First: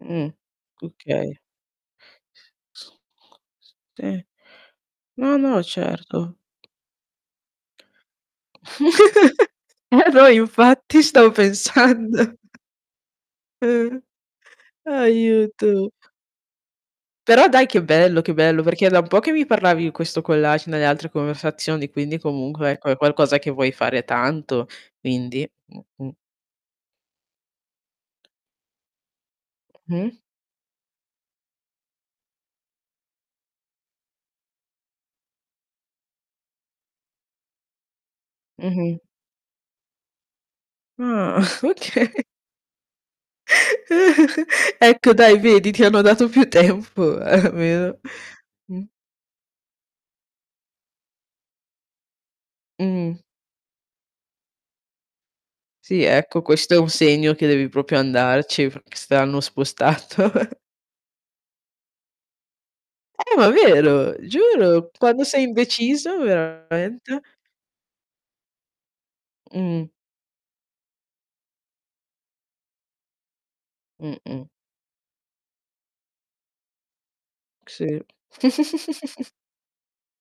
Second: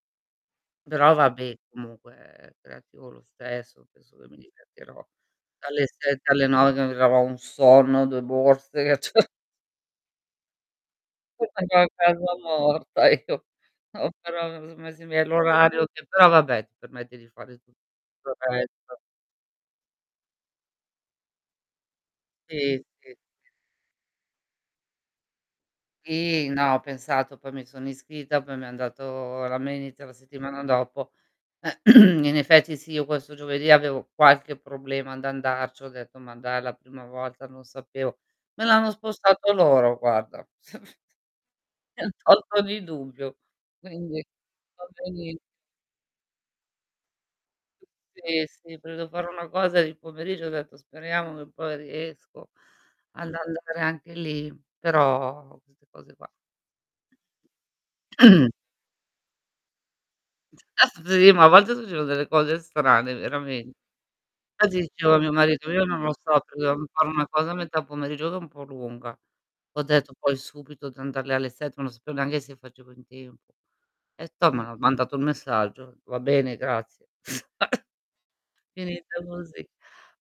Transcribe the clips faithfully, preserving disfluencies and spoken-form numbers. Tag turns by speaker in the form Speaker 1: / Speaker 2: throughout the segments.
Speaker 1: Mh,
Speaker 2: Però
Speaker 1: okay. Ha
Speaker 2: vabbè comunque, ehm,
Speaker 1: senso.
Speaker 2: ecco lo stesso penso
Speaker 1: Sì.
Speaker 2: che mi divertirò.
Speaker 1: No, no
Speaker 2: Dalle sette
Speaker 1: certo.
Speaker 2: alle nove che mi [unintelligible] un sonno, due borse, che ciò.
Speaker 1: Eh, no infatti stavo pensando.
Speaker 2: [unintelligible] ecco.
Speaker 1: Eh.
Speaker 2: [unintelligible] per l'orario
Speaker 1: Aiuto.
Speaker 2: c però vabbè ti permette di
Speaker 1: Però
Speaker 2: fare
Speaker 1: dai
Speaker 2: tut
Speaker 1: che bello,
Speaker 2: tutto
Speaker 1: che
Speaker 2: il
Speaker 1: bello perché è da
Speaker 2: resto.
Speaker 1: un po' che mi parlavi di questo collage nelle altre conversazioni, quindi
Speaker 2: Sì,
Speaker 1: comunque ecco è
Speaker 2: sì,
Speaker 1: qualcosa
Speaker 2: sì.
Speaker 1: che vuoi fare tanto, quindi mh-mh.
Speaker 2: Sì, no ho pensato poi mi sono iscritta poi mi han dato la mail, inizia la
Speaker 1: Mh.
Speaker 2: settimana dopo. In effetti sì, io questo giovedì avevo qualche problema ad andarci ho detto: "Ma dai la prima volta non sapevo" me l'hanno
Speaker 1: Mh-mh.
Speaker 2: spostato loro guarda.
Speaker 1: Ah,
Speaker 2: Mi han
Speaker 1: okay.
Speaker 2: tolto ogni dubbio. Quindi, va
Speaker 1: Ecco dai
Speaker 2: beni
Speaker 1: vedi, ti hanno dato più tempo almeno.
Speaker 2: Sì, sì,
Speaker 1: Mh.
Speaker 2: volevo fare una cosa di pomeriggio ho detto: "Speriamo che poi riesco
Speaker 1: Mh-mh.
Speaker 2: ad andare anche lì," però queste
Speaker 1: Sì
Speaker 2: cose qua.
Speaker 1: ecco, questo è un segno che devi propio andarci perché se te l'hanno spostato.
Speaker 2: [unintelligible] a volte succedono delle cose strane
Speaker 1: Eh, ma
Speaker 2: verame
Speaker 1: vero,
Speaker 2: fatti
Speaker 1: giuro.
Speaker 2: dicevo a
Speaker 1: Quando
Speaker 2: mio
Speaker 1: sei
Speaker 2: marito: "Io non lo
Speaker 1: indeciso
Speaker 2: so, perché dovevam fare
Speaker 1: veramente.
Speaker 2: una cosa a metà pomeriggio che è un po' lunga." Ho
Speaker 1: Mh.
Speaker 2: detto poi subito di andar lì alle sette, non sapevo neanche se facevo in tempo. E
Speaker 1: Mh-mh.
Speaker 2: toh ma mandato il messaggio: "Va bene grazie."
Speaker 1: Sì.
Speaker 2: Finito così.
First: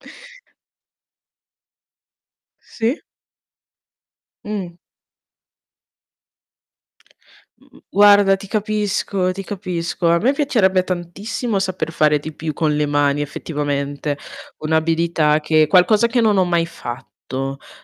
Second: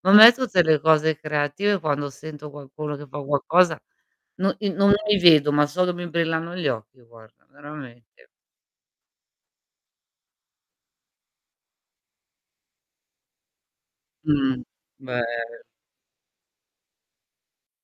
Speaker 2: Ma me tutte le cose creative quando sento qualcuno
Speaker 1: Sì.
Speaker 2: che fa qualcosa, no i
Speaker 1: Mh.
Speaker 2: non mi vedo, ma solo mi brillano gli occhi guarda
Speaker 1: Mh-mh,
Speaker 2: veramente.
Speaker 1: guarda ti capisco, ti capisco. A me piacerebbe tantissimo saper fare di più con le mani effettivamente,
Speaker 2: Mh.
Speaker 1: un'abilità
Speaker 2: Bel
Speaker 1: che qualcosa che non ho mai fatto.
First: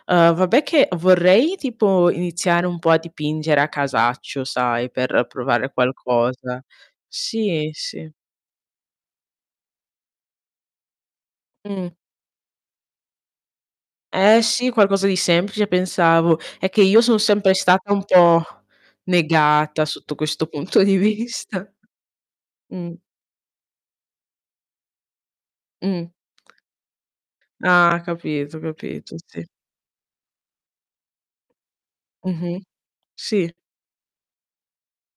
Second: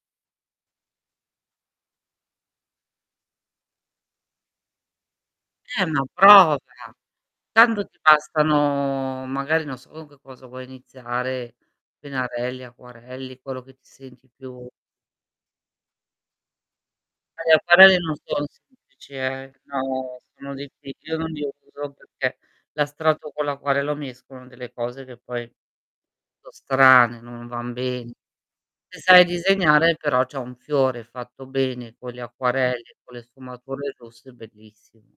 Speaker 1: Uhm, vabbè che vorrei tipo iniziare un po' a dipingere a casaccio, sai, per provare
Speaker 2: Eh, ma prova.
Speaker 1: qualcosa. Sì,
Speaker 2: Tanto ti
Speaker 1: sì.
Speaker 2: bastano magari, non so con che cosa vuoi iniziare,
Speaker 1: Mh.
Speaker 2: pennarelli, acquarelli, quello che ti senti
Speaker 1: Eh
Speaker 2: più
Speaker 1: sì, qualcosa di semplice pensavo. È che io son
Speaker 2: Eh,
Speaker 1: sempre
Speaker 2: gli
Speaker 1: stata
Speaker 2: acquarelli
Speaker 1: un
Speaker 2: non
Speaker 1: po'
Speaker 2: sono semplici, eh,
Speaker 1: negata sotto
Speaker 2: no
Speaker 1: questo
Speaker 2: sono
Speaker 1: punto
Speaker 2: diffi
Speaker 1: di
Speaker 2: io non li
Speaker 1: vista.
Speaker 2: uso perché
Speaker 1: Mh.
Speaker 2: l'astratto con l'acquarello mescolano delle cose che poi
Speaker 1: Mh.
Speaker 2: so' strane, non van
Speaker 1: Ah,
Speaker 2: bene.
Speaker 1: capito,
Speaker 2: Se
Speaker 1: capito,
Speaker 2: sai
Speaker 1: sì.
Speaker 2: disegnare però c'è un fiore fatto bene con gli
Speaker 1: Mh-mh.
Speaker 2: acquarelli, con le
Speaker 1: Sì.
Speaker 2: sfumature giuste è bellissimo.